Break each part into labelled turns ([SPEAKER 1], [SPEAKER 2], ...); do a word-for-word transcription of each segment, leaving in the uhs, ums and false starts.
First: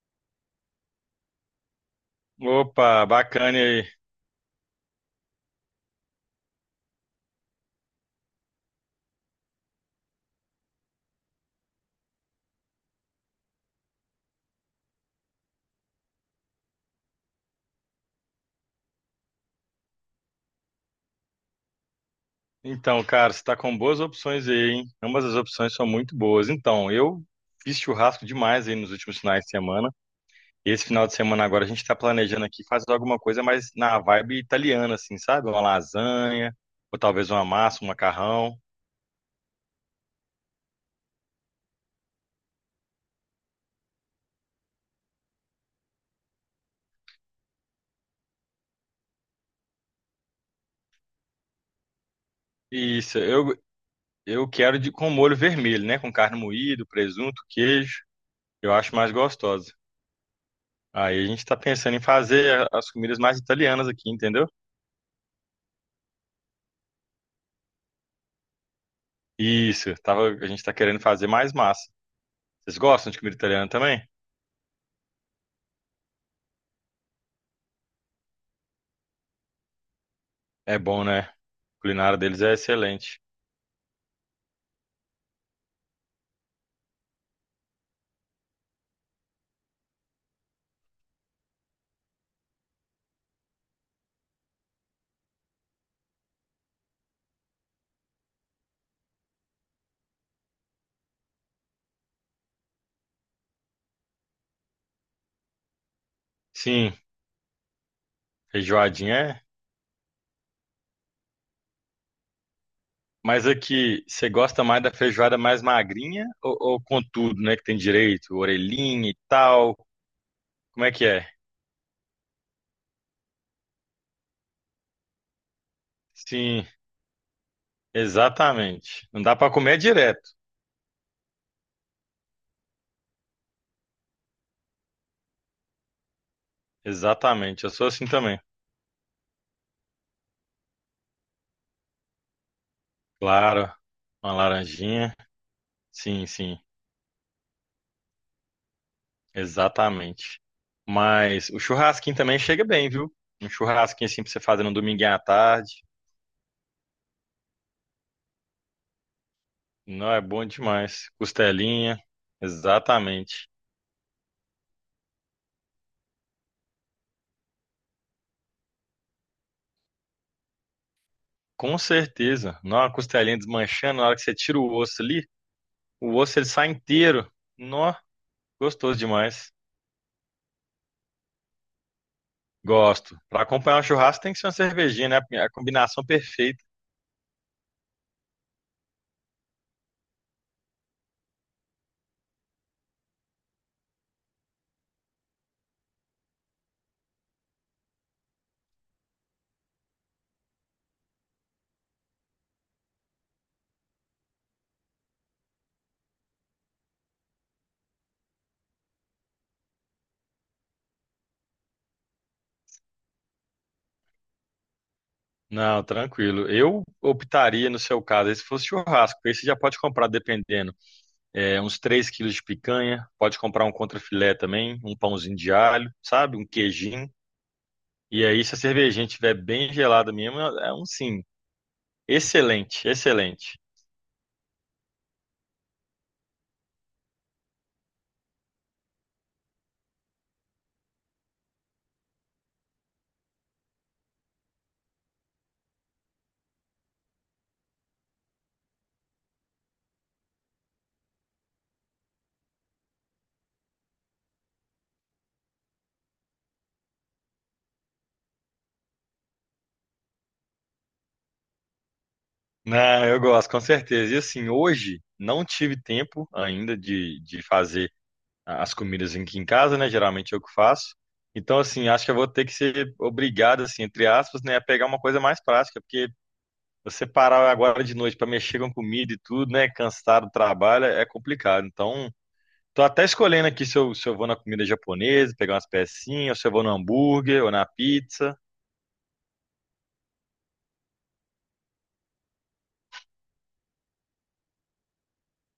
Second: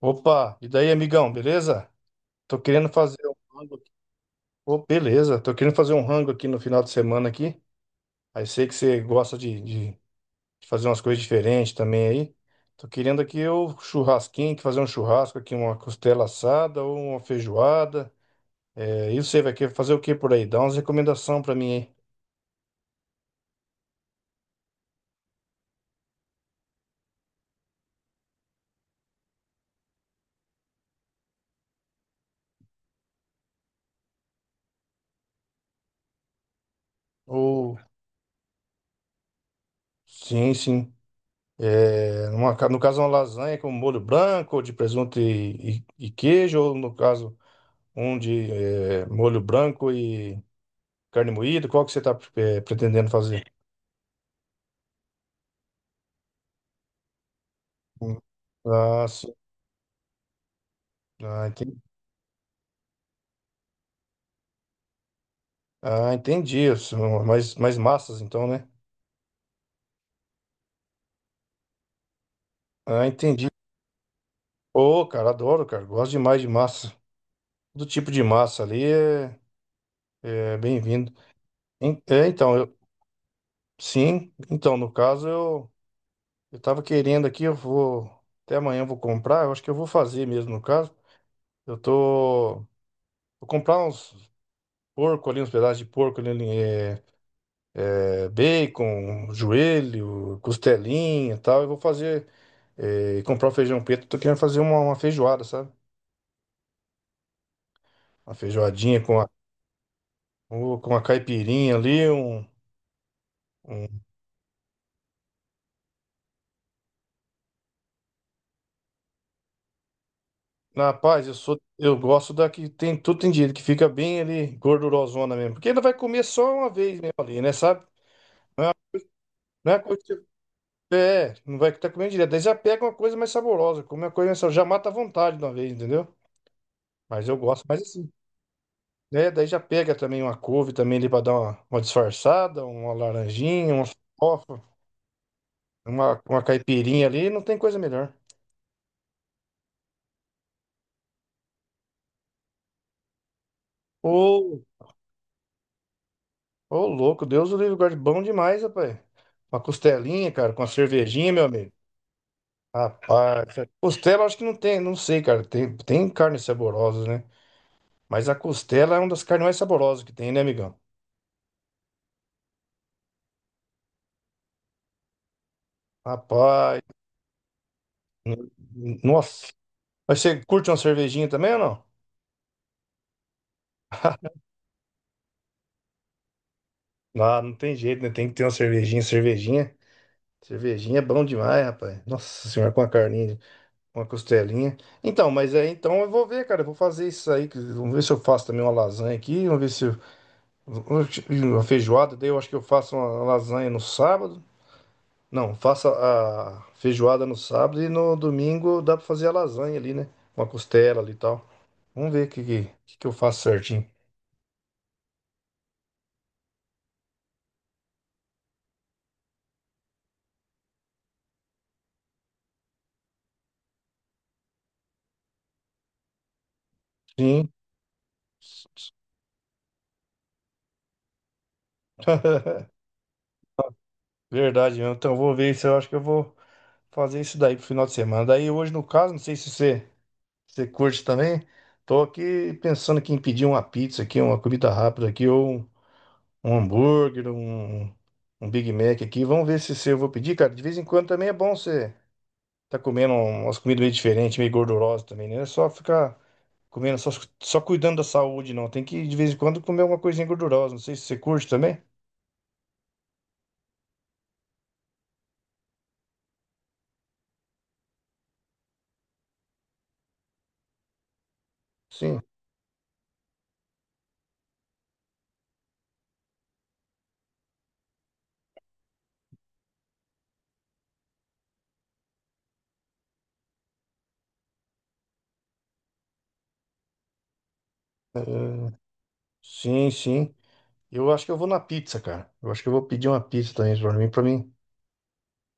[SPEAKER 1] Opa, e daí, amigão, beleza? Tô querendo
[SPEAKER 2] Opa,
[SPEAKER 1] fazer um
[SPEAKER 2] bacana
[SPEAKER 1] rango
[SPEAKER 2] aí.
[SPEAKER 1] aqui. Ô, beleza, tô querendo fazer um rango aqui no final de semana aqui. Aí sei que você gosta de, de- de fazer umas coisas diferentes também aí. Tô querendo aqui o churrasquinho, que fazer um churrasco aqui, uma costela assada ou uma feijoada. É, e você vai querer fazer o que por aí? Dá umas recomendações pra mim aí.
[SPEAKER 2] Então, cara, você tá com boas opções aí, hein? Ambas as opções são muito boas. Então, eu fiz churrasco demais aí nos últimos finais de semana. esse final de semana agora a gente tá planejando aqui fazer alguma coisa mais na vibe italiana, assim, sabe? Uma lasanha, ou talvez uma
[SPEAKER 1] Ou,
[SPEAKER 2] massa, um macarrão.
[SPEAKER 1] sim, sim. É, numa ca- no caso, uma lasanha com molho branco, de presunto e, e e queijo, ou no caso. Um de eh, molho branco e carne moída. Qual que você está pretendendo
[SPEAKER 2] Isso,
[SPEAKER 1] fazer?
[SPEAKER 2] eu, eu quero de, com molho vermelho, né? Com carne moída, presunto, queijo.
[SPEAKER 1] Hum.
[SPEAKER 2] Eu acho
[SPEAKER 1] Ah,
[SPEAKER 2] mais
[SPEAKER 1] sim.
[SPEAKER 2] gostosa. Aí a gente
[SPEAKER 1] Ah,
[SPEAKER 2] tá
[SPEAKER 1] entendi.
[SPEAKER 2] pensando em fazer as comidas mais italianas aqui, entendeu?
[SPEAKER 1] Ah, entendi. São mais, mais massas, então, né?
[SPEAKER 2] Isso, tava, a gente tá querendo fazer mais massa. Vocês
[SPEAKER 1] Ah,
[SPEAKER 2] gostam de comida
[SPEAKER 1] entendi.
[SPEAKER 2] italiana também?
[SPEAKER 1] Ô, cara, adoro, cara. Gosto demais de massa. Todo tipo de massa ali é, é
[SPEAKER 2] É bom,
[SPEAKER 1] bem-vindo.
[SPEAKER 2] né? A
[SPEAKER 1] En-
[SPEAKER 2] culinária
[SPEAKER 1] É,
[SPEAKER 2] deles é
[SPEAKER 1] então, eu,
[SPEAKER 2] excelente.
[SPEAKER 1] sim. Então, no caso, eu, eu tava querendo aqui, eu vou. Até amanhã eu vou comprar. Eu acho que eu vou fazer mesmo, no caso. Eu tô. Vou comprar uns porco ali, uns pedaços de porco ali, eh, bacon, joelho, costelinha e tal. Eu vou fazer, eh, comprar o feijão preto. Tô querendo fazer uma, uma feijoada, sabe?
[SPEAKER 2] Sim,
[SPEAKER 1] Uma feijoadinha
[SPEAKER 2] feijoadinha
[SPEAKER 1] com a,
[SPEAKER 2] é.
[SPEAKER 1] com uma caipirinha ali, um,
[SPEAKER 2] Mas
[SPEAKER 1] um...
[SPEAKER 2] aqui, você gosta mais da feijoada mais magrinha ou, ou com tudo, né? Que tem direito, orelhinha e tal. Como é que
[SPEAKER 1] Rapaz,
[SPEAKER 2] é?
[SPEAKER 1] eu sou, eu gosto da que tem tudo tem direito, que fica bem ali, gordurosona mesmo. Porque ainda vai comer só
[SPEAKER 2] Sim,
[SPEAKER 1] uma vez mesmo ali, né, sabe?
[SPEAKER 2] exatamente. Não dá pra
[SPEAKER 1] Não
[SPEAKER 2] comer
[SPEAKER 1] é coisa que
[SPEAKER 2] direto.
[SPEAKER 1] você- é, não vai estar comendo direto. Daí já pega uma coisa mais saborosa, come uma coisa mais saborosa, já mata a vontade de uma vez, entendeu? Mas eu
[SPEAKER 2] Exatamente,
[SPEAKER 1] gosto
[SPEAKER 2] eu
[SPEAKER 1] mais
[SPEAKER 2] sou assim
[SPEAKER 1] assim.
[SPEAKER 2] também.
[SPEAKER 1] Né? Daí já pega também uma couve também ali para dar uma, uma disfarçada, uma
[SPEAKER 2] Claro,
[SPEAKER 1] laranjinha, uma
[SPEAKER 2] uma
[SPEAKER 1] farofa,
[SPEAKER 2] laranjinha.
[SPEAKER 1] uma,
[SPEAKER 2] Sim,
[SPEAKER 1] uma
[SPEAKER 2] sim.
[SPEAKER 1] caipirinha ali, não tem coisa melhor.
[SPEAKER 2] Exatamente. Mas o churrasquinho também chega bem, viu? Um churrasquinho assim pra você
[SPEAKER 1] Ô,
[SPEAKER 2] fazer no dominguinho à tarde.
[SPEAKER 1] ô louco, Deus o livre guarde, bom demais, rapaz. Uma
[SPEAKER 2] Não, é
[SPEAKER 1] costelinha,
[SPEAKER 2] bom
[SPEAKER 1] cara, com uma
[SPEAKER 2] demais.
[SPEAKER 1] cervejinha, meu amigo.
[SPEAKER 2] Costelinha.
[SPEAKER 1] Rapaz,
[SPEAKER 2] Exatamente.
[SPEAKER 1] costela eu acho que não tem, não sei, cara. Tem, tem carnes saborosas, né? Mas a costela é uma das carnes mais saborosas que tem, né, amigão?
[SPEAKER 2] Com certeza. Não, a costelinha desmanchando, na hora que você tira o osso ali, o osso ele sai
[SPEAKER 1] Rapaz,
[SPEAKER 2] inteiro. Nó,
[SPEAKER 1] n-
[SPEAKER 2] gostoso
[SPEAKER 1] n-
[SPEAKER 2] demais.
[SPEAKER 1] nossa. Mas você curte uma cervejinha também ou não?
[SPEAKER 2] Gosto. Pra acompanhar um churrasco tem que ser uma cervejinha, né? A combinação perfeita.
[SPEAKER 1] Não, não tem jeito, né? Tem que ter uma cervejinha, cervejinha. Cervejinha é bom demais, rapaz. Nossa senhora, com a carninha, com a costelinha. Então, mas é, então eu vou ver, cara. Eu vou fazer isso aí. que- Vamos ver se eu faço também uma lasanha aqui. Vamos ver se eu, uma feijoada. Daí eu acho que eu faço uma lasanha no sábado. Não, faço a feijoada no sábado e no domingo dá pra fazer a lasanha ali, né? Uma costela ali e tal. Vamos ver o que, que, que que eu faço certinho.
[SPEAKER 2] Não, tranquilo. Eu optaria, no seu caso, aí se fosse churrasco, porque aí você já pode comprar dependendo. É, uns três quilos de picanha, pode comprar um contrafilé também, um pãozinho de alho, sabe? Um queijinho.
[SPEAKER 1] Sim.
[SPEAKER 2] E aí, se a cervejinha estiver bem gelada mesmo, é um sim. Excelente, excelente.
[SPEAKER 1] Verdade, mesmo. Então eu vou ver se eu acho que eu vou fazer isso daí pro final de semana. Daí hoje, no caso, não sei se você. Você curte também? Tô aqui pensando aqui em pedir uma pizza aqui, uma comida rápida aqui, ou um, um hambúrguer, um, um Big Mac aqui. Vamos ver se, se eu vou pedir, cara. De vez em quando também é bom você tá comendo um, umas comidas meio diferentes, meio gordurosas também, né? Não é só ficar comendo, só, só cuidando da saúde, não. Tem que, de vez em quando, comer alguma coisinha gordurosa. Não sei se você curte também.
[SPEAKER 2] Não, eu gosto, com certeza. E assim, hoje não tive tempo ainda de, de fazer as comidas aqui em casa, né? Geralmente eu que faço. Então, assim, acho que eu
[SPEAKER 1] Sim.
[SPEAKER 2] vou ter que ser obrigado, assim, entre aspas, né, a pegar uma coisa mais prática, porque você parar agora de noite para mexer com comida e tudo, né, cansado do trabalho, é complicado. Então, tô até escolhendo aqui se eu, se eu vou na comida japonesa, pegar umas pecinhas, ou se eu vou no hambúrguer ou na pizza.
[SPEAKER 1] É, sim, sim. Eu acho que eu vou na pizza, cara. Eu acho que eu vou pedir uma pizza também pra mim, pra mim.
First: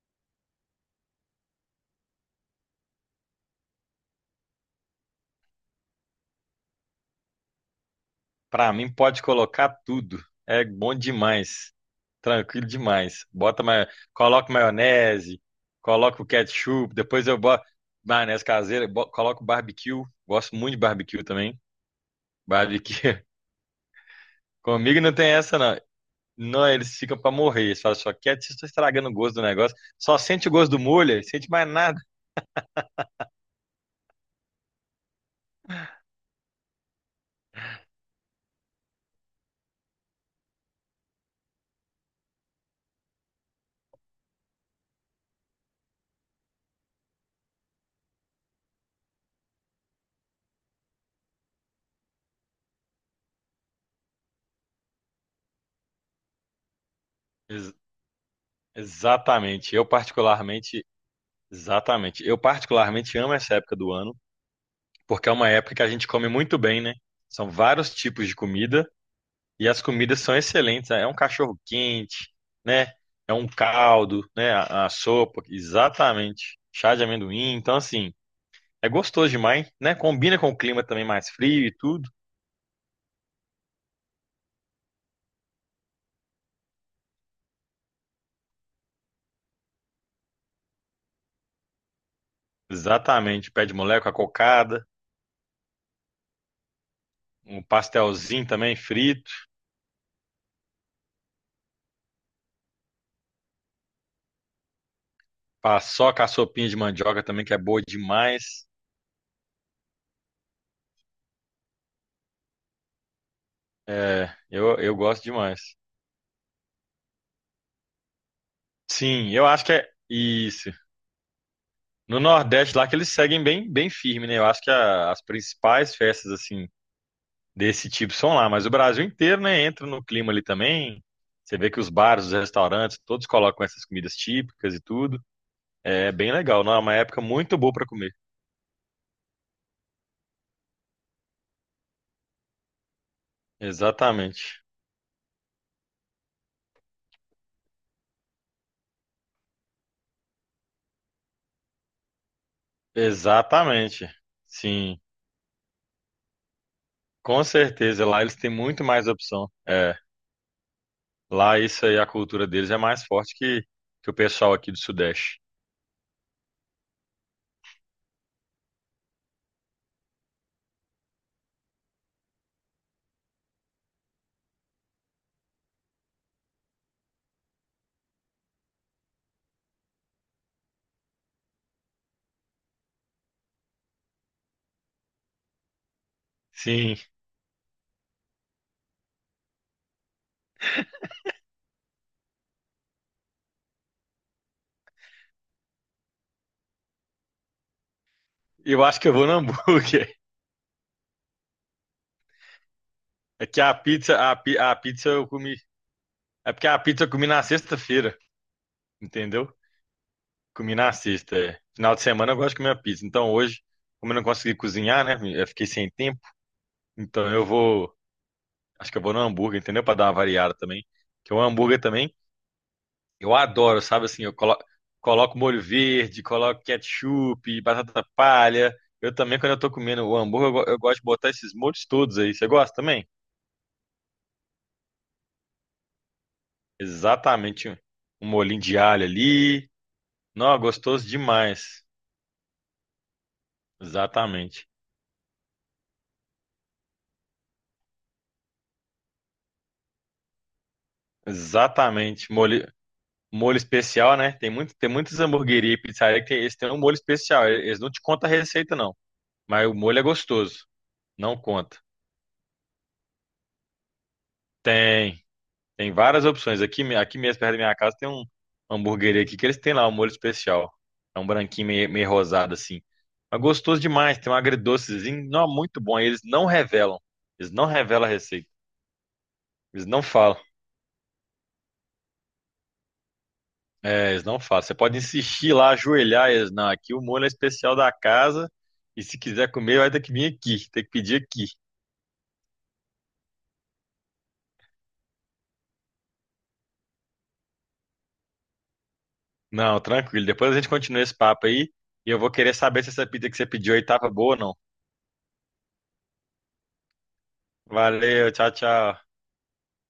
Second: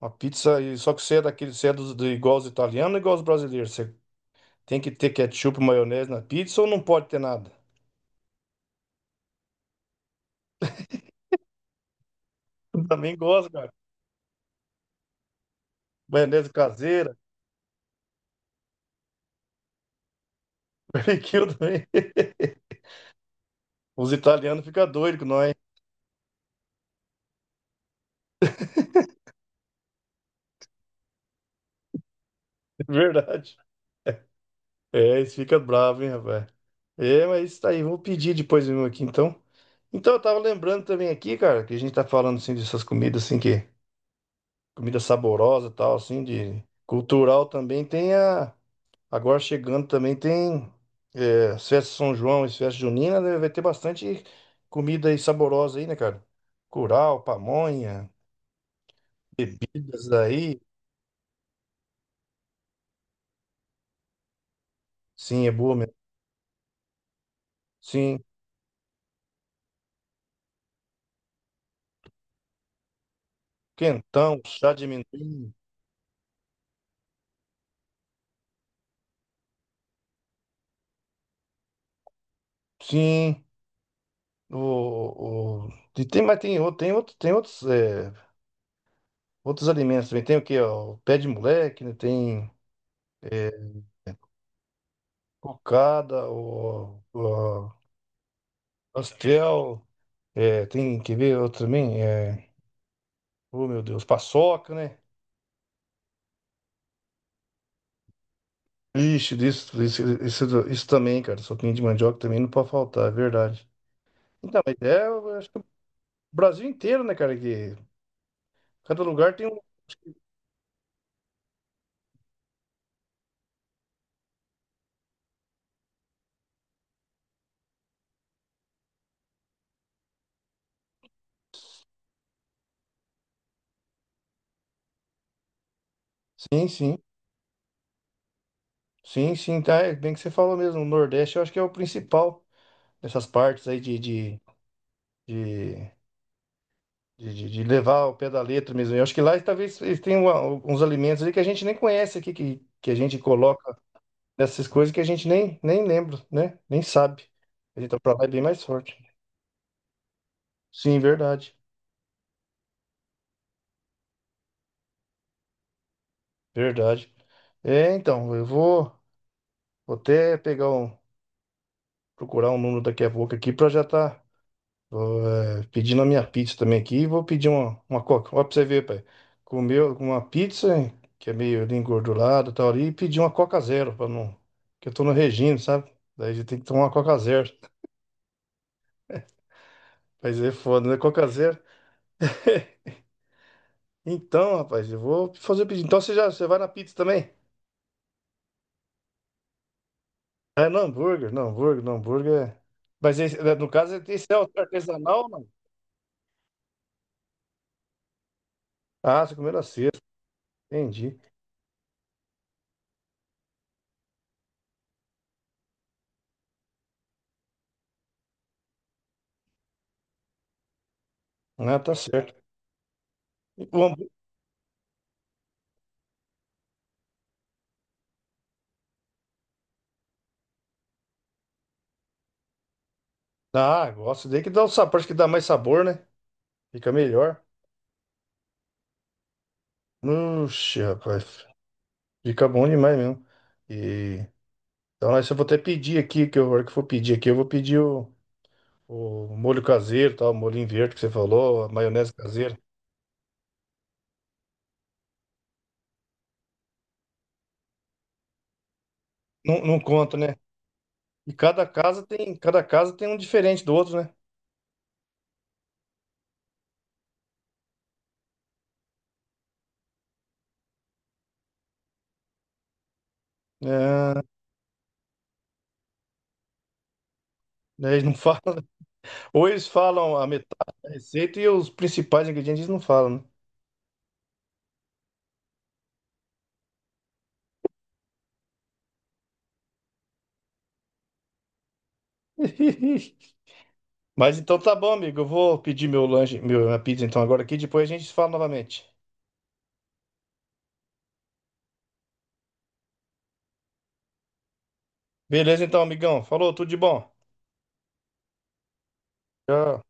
[SPEAKER 1] Uma pizza, e só que você é daquele, você é dos, do, igual os italianos, igual os brasileiros. Você tem que ter ketchup, maionese na pizza ou não pode ter nada?
[SPEAKER 2] Pra mim, pode colocar tudo. É bom demais. Tranquilo
[SPEAKER 1] Também
[SPEAKER 2] demais.
[SPEAKER 1] gosto,
[SPEAKER 2] Bota
[SPEAKER 1] cara.
[SPEAKER 2] ma... Coloca maionese, coloca o
[SPEAKER 1] Maionese
[SPEAKER 2] ketchup,
[SPEAKER 1] caseira,
[SPEAKER 2] depois eu boto maionese caseira, bo... coloco barbecue. Gosto muito de barbecue
[SPEAKER 1] barbecue
[SPEAKER 2] também.
[SPEAKER 1] também.
[SPEAKER 2] Barbecue.
[SPEAKER 1] Os italianos ficam
[SPEAKER 2] Comigo não
[SPEAKER 1] doidos com
[SPEAKER 2] tem
[SPEAKER 1] nós, é
[SPEAKER 2] essa, não. Não, eles ficam pra morrer. Eles falam só, quieto, vocês estão estragando o gosto do negócio. Só sente o gosto do molho, sente mais nada.
[SPEAKER 1] verdade. É, eles ficam bravos, hein, rapaz. É, mas isso aí, vou pedir depois mesmo aqui, então. Então, eu tava lembrando também aqui, cara, que a gente tá falando, assim, dessas comidas, assim, que... Comida saborosa e tal, assim, de... Cultural também tem a... Agora chegando também tem é, as festas de São João e as festas juninas, né? Vai ter bastante comida aí saborosa aí, né, cara? Curau, pamonha,
[SPEAKER 2] Exatamente. Eu
[SPEAKER 1] bebidas aí.
[SPEAKER 2] particularmente, exatamente. Eu particularmente amo essa época do ano, porque é
[SPEAKER 1] Sim,
[SPEAKER 2] uma
[SPEAKER 1] é
[SPEAKER 2] época
[SPEAKER 1] boa
[SPEAKER 2] que a
[SPEAKER 1] mesmo.
[SPEAKER 2] gente come muito bem, né? São vários
[SPEAKER 1] Sim,
[SPEAKER 2] tipos de comida e as comidas são excelentes. É um cachorro quente, né? É um caldo,
[SPEAKER 1] quentão,
[SPEAKER 2] né?
[SPEAKER 1] chá de
[SPEAKER 2] A, a sopa,
[SPEAKER 1] amendoim.
[SPEAKER 2] exatamente. Chá de amendoim. Então, assim, é gostoso demais, né? Combina com o clima também mais frio e tudo.
[SPEAKER 1] Sim, o, o... E tem, mas tem, outro- tem, outro, tem outros, é, outros alimentos também. Tem o quê? Ó? O pé de moleque, né? Tem
[SPEAKER 2] Exatamente.
[SPEAKER 1] é,
[SPEAKER 2] Pé de moleque, a cocada,
[SPEAKER 1] cocada, o,
[SPEAKER 2] um
[SPEAKER 1] o
[SPEAKER 2] pastelzinho também frito,
[SPEAKER 1] pastel. É, tem, quer ver outro também? É, oh, meu Deus, paçoca, né?
[SPEAKER 2] paçoca, a sopinha de mandioca também, que é boa demais.
[SPEAKER 1] Ixi, isso, isso, isso, isso também, cara. Sopinha de mandioca também não pode faltar, é verdade.
[SPEAKER 2] É,
[SPEAKER 1] Então, mas
[SPEAKER 2] eu, eu
[SPEAKER 1] é,
[SPEAKER 2] gosto
[SPEAKER 1] eu acho que
[SPEAKER 2] demais.
[SPEAKER 1] o Brasil inteiro, né, cara? Que cada
[SPEAKER 2] Sim,
[SPEAKER 1] lugar tem
[SPEAKER 2] eu
[SPEAKER 1] um.
[SPEAKER 2] acho que é isso. No Nordeste lá que eles seguem bem, bem firme, né? Eu acho que a- as principais festas assim desse tipo são lá, mas o Brasil inteiro, né, entra no clima ali também. Você vê que os bares, os restaurantes, todos colocam essas comidas típicas e tudo. É bem legal,
[SPEAKER 1] Sim,
[SPEAKER 2] não? É uma
[SPEAKER 1] sim.
[SPEAKER 2] época muito boa para comer.
[SPEAKER 1] Sim, sim, tá. É bem que você falou mesmo. O Nordeste eu acho que é o principal nessas partes aí de, de,
[SPEAKER 2] Exatamente.
[SPEAKER 1] de, de, de- de levar o pé da letra mesmo. Eu acho que lá talvez eles tenham uma- uns alimentos ali que a gente nem conhece aqui, que, que a gente coloca
[SPEAKER 2] Exatamente.
[SPEAKER 1] nessas coisas que
[SPEAKER 2] Sim,
[SPEAKER 1] a gente nem, nem lembra, né? Nem sabe.
[SPEAKER 2] com
[SPEAKER 1] A gente tá
[SPEAKER 2] certeza.
[SPEAKER 1] pra
[SPEAKER 2] Lá
[SPEAKER 1] lá é
[SPEAKER 2] eles
[SPEAKER 1] bem
[SPEAKER 2] têm
[SPEAKER 1] mais
[SPEAKER 2] muito
[SPEAKER 1] forte.
[SPEAKER 2] mais opção. É,
[SPEAKER 1] Sim, verdade.
[SPEAKER 2] lá isso aí, a cultura deles é mais forte que, que o pessoal aqui do Sudeste.
[SPEAKER 1] Verdade. É, então, eu vou, vou até pegar um, procurar um número daqui a pouco aqui pra já tá eh, pedindo a minha pizza também aqui. E vou pedir uma, uma coca. Ó, pra você ver, pai. Comeu uma pizza, que é meio ali engordurada e tal ali, e pedi uma coca zero, pra não. Que eu tô no regime, sabe? Daí a gente tem que tomar uma
[SPEAKER 2] Sim,
[SPEAKER 1] coca zero. Mas é foda, né? Coca zero. Então, rapaz, eu vou fazer o pedido. Então você já, você vai na pizza também?
[SPEAKER 2] eu acho que eu vou no hambúrguer.
[SPEAKER 1] É no hambúrguer, no hambúrguer, no hambúrguer. é- Mas esse-
[SPEAKER 2] É
[SPEAKER 1] né,
[SPEAKER 2] que
[SPEAKER 1] no
[SPEAKER 2] a
[SPEAKER 1] caso,
[SPEAKER 2] pizza,
[SPEAKER 1] esse
[SPEAKER 2] a,
[SPEAKER 1] é o
[SPEAKER 2] pi- a pizza eu
[SPEAKER 1] artesanal, não?
[SPEAKER 2] comi. É porque a pizza eu comi na sexta-feira,
[SPEAKER 1] Ah, você comeu
[SPEAKER 2] entendeu?
[SPEAKER 1] na sexta,
[SPEAKER 2] Comi na
[SPEAKER 1] entendi.
[SPEAKER 2] sexta. É. Final de semana eu gosto de comer a pizza. Então hoje, como eu não consegui cozinhar, né? Eu fiquei sem tempo. Então eu vou. Acho que eu vou no hambúrguer, entendeu? Pra dar uma variada também. Que o
[SPEAKER 1] Ah,
[SPEAKER 2] hambúrguer
[SPEAKER 1] tá
[SPEAKER 2] também,
[SPEAKER 1] certo.
[SPEAKER 2] eu
[SPEAKER 1] E o
[SPEAKER 2] adoro, sabe
[SPEAKER 1] hambú-
[SPEAKER 2] assim? Eu colo... coloco molho verde, coloco ketchup, batata palha. Eu também, quando eu tô comendo o hambúrguer, eu, go- eu gosto de botar esses molhos todos aí. Você gosta também?
[SPEAKER 1] ah, gosto daí que dá o sabor, acho que dá mais sabor, né? Fica melhor.
[SPEAKER 2] Exatamente. Um molhinho de alho ali. Não,
[SPEAKER 1] Oxi,
[SPEAKER 2] gostoso
[SPEAKER 1] rapaz,
[SPEAKER 2] demais.
[SPEAKER 1] fica bom demais mesmo. E...
[SPEAKER 2] Exatamente.
[SPEAKER 1] Então, nós- eu vou até pedir aqui, que eu, a hora que eu for pedir aqui, eu vou pedir o, o molho caseiro, tal, o molhinho verde que você falou, a maionese
[SPEAKER 2] Exatamente.
[SPEAKER 1] caseira.
[SPEAKER 2] Molho, molho especial, né? Tem muito, tem muitas hamburguerias e pizzaria que tem, eles têm um molho especial. Eles não te contam a receita, não.
[SPEAKER 1] Não,
[SPEAKER 2] Mas o
[SPEAKER 1] não
[SPEAKER 2] molho é
[SPEAKER 1] conta, né?
[SPEAKER 2] gostoso.
[SPEAKER 1] E
[SPEAKER 2] Não
[SPEAKER 1] cada
[SPEAKER 2] conta.
[SPEAKER 1] casa tem, cada casa tem um diferente do outro, né?
[SPEAKER 2] Tem. Tem várias opções. Aqui, me- aqui mesmo, perto da minha casa, tem um uma hamburgueria aqui que eles têm lá um molho especial. É um branquinho meio, meio rosado, assim. Mas gostoso demais.
[SPEAKER 1] É,
[SPEAKER 2] Tem um agridocezinho. Não, muito bom. E eles não revelam. Eles não
[SPEAKER 1] né, eles
[SPEAKER 2] revelam a
[SPEAKER 1] não
[SPEAKER 2] receita.
[SPEAKER 1] falam. Ou eles
[SPEAKER 2] Eles não
[SPEAKER 1] falam a
[SPEAKER 2] falam.
[SPEAKER 1] metade da receita e os principais ingredientes eles não falam, né?
[SPEAKER 2] É, eles não falam. Você pode insistir lá, ajoelhar eles. Não, aqui o molho é especial da casa. E se quiser comer, vai ter que vir aqui. Tem que pedir aqui.
[SPEAKER 1] Mas então tá bom, amigo. Eu vou pedir meu lanche, meu- minha pizza então agora aqui, depois a gente se fala novamente.
[SPEAKER 2] Não, tranquilo. Depois a gente continua esse papo aí. E eu vou querer saber se essa pizza que você pediu aí tava boa ou não.
[SPEAKER 1] Beleza então, amigão. Falou, tudo de bom.
[SPEAKER 2] Valeu, tchau, tchau.
[SPEAKER 1] Tchau.